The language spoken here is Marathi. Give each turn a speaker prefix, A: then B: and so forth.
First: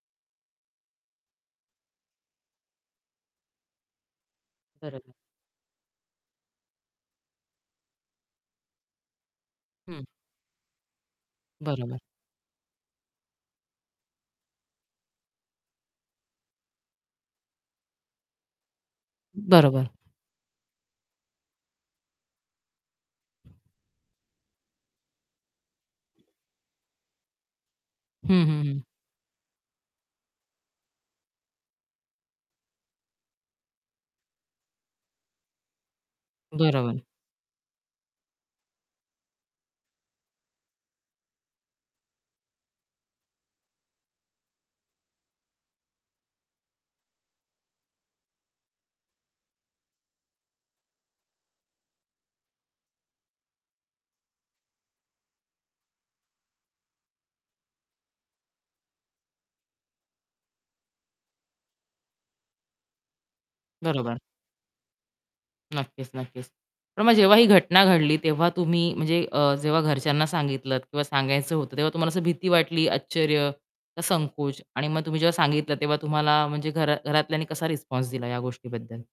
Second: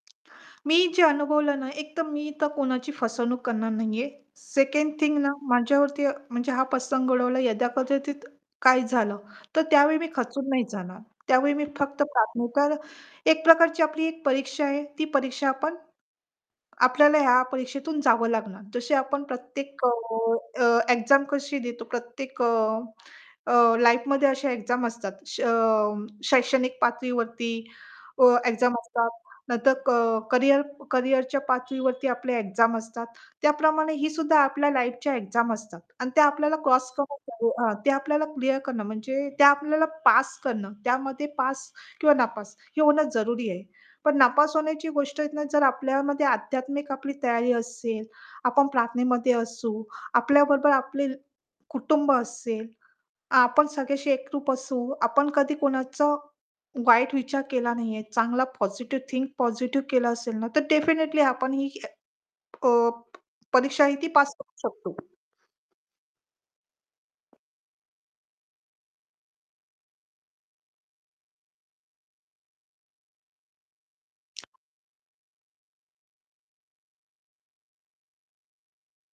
A: मी जे अनुभवलं ना एक तर मी तर कोणाची फसवणूक करणार नाहीये, सेकंड
B: बरोबर.
A: थिंग ना माझ्यावरती म्हणजे हा प्रसंग उडवला यदा कदाचित काय झालं, तर त्यावेळी
B: हं.
A: मी खचून नाही जाणार. त्यावेळी मी
B: बरोबर.
A: फक्त [unintelligible] तर एक प्रकारची आपली एक परीक्षा आहे ती परीक्षा आपण आपल्याला ह्या परीक्षेतून जावं लागणार. जसे आपण प्रत्येक
B: बरोबर.
A: अ, अ, एक्झाम कशी देतो प्रत्येक अ, अ, लाईफमध्ये अशा एक्झाम असतात. अं, शैक्षणिक पातळीवरती अ,
B: हं, हं,
A: एक्झाम
B: हं.
A: असतात. नाहीतर क करियर करियरच्या पातळीवरती आपले एक्झाम असतात, त्याप्रमाणे ही सुद्धा आपल्या लाईफच्या एक्झाम असतात आणि ते आपल्याला क्रॉस
B: बरोबर.
A: करून [unintelligible] अ, ते आपल्याला क्लिअर करणं म्हणजे त्या आपल्याला पास करणं त्यामध्ये पास किंवा नापास, हे होणं जरुरी आहे. पण नापास होण्याची गोष्ट आहे ना जर आपल्यामध्ये आध्यात्मिक आपली तयारी असेल, आपण प्रार्थनेमध्ये असू, आपल्याबरोबर आपले कुटुंब असेल, आपण सगळ्याशी एकरूप असू, आपण कधी कोणाचा वाईट विचार केला नाहीये, चांगला पॉझिटिव्ह, थिंक पॉझिटिव्ह केलं असेल ना, तर डेफिनिटली आपण ही अ, प परीक्षा आहे ती
B: बरोबर.
A: पास करू शकतो.
B: नक्कीच, नक्कीच. पण मग जेव्हा ही घटना घडली तेव्हा तुम्ही म्हणजे अ, जेव्हा घरच्यांना सांगितलंत किंवा सांगायचं होतं तेव्हा तुम्हाला असं भीती वाटली, आश्चर्य का संकोच आणि मग तुम्ही जेव्हा सांगितलं तेव्हा तुम्हाला म्हणजे घरा घरातल्यांनी कसा रिस्पॉन्स दिला या गोष्टीबद्दल?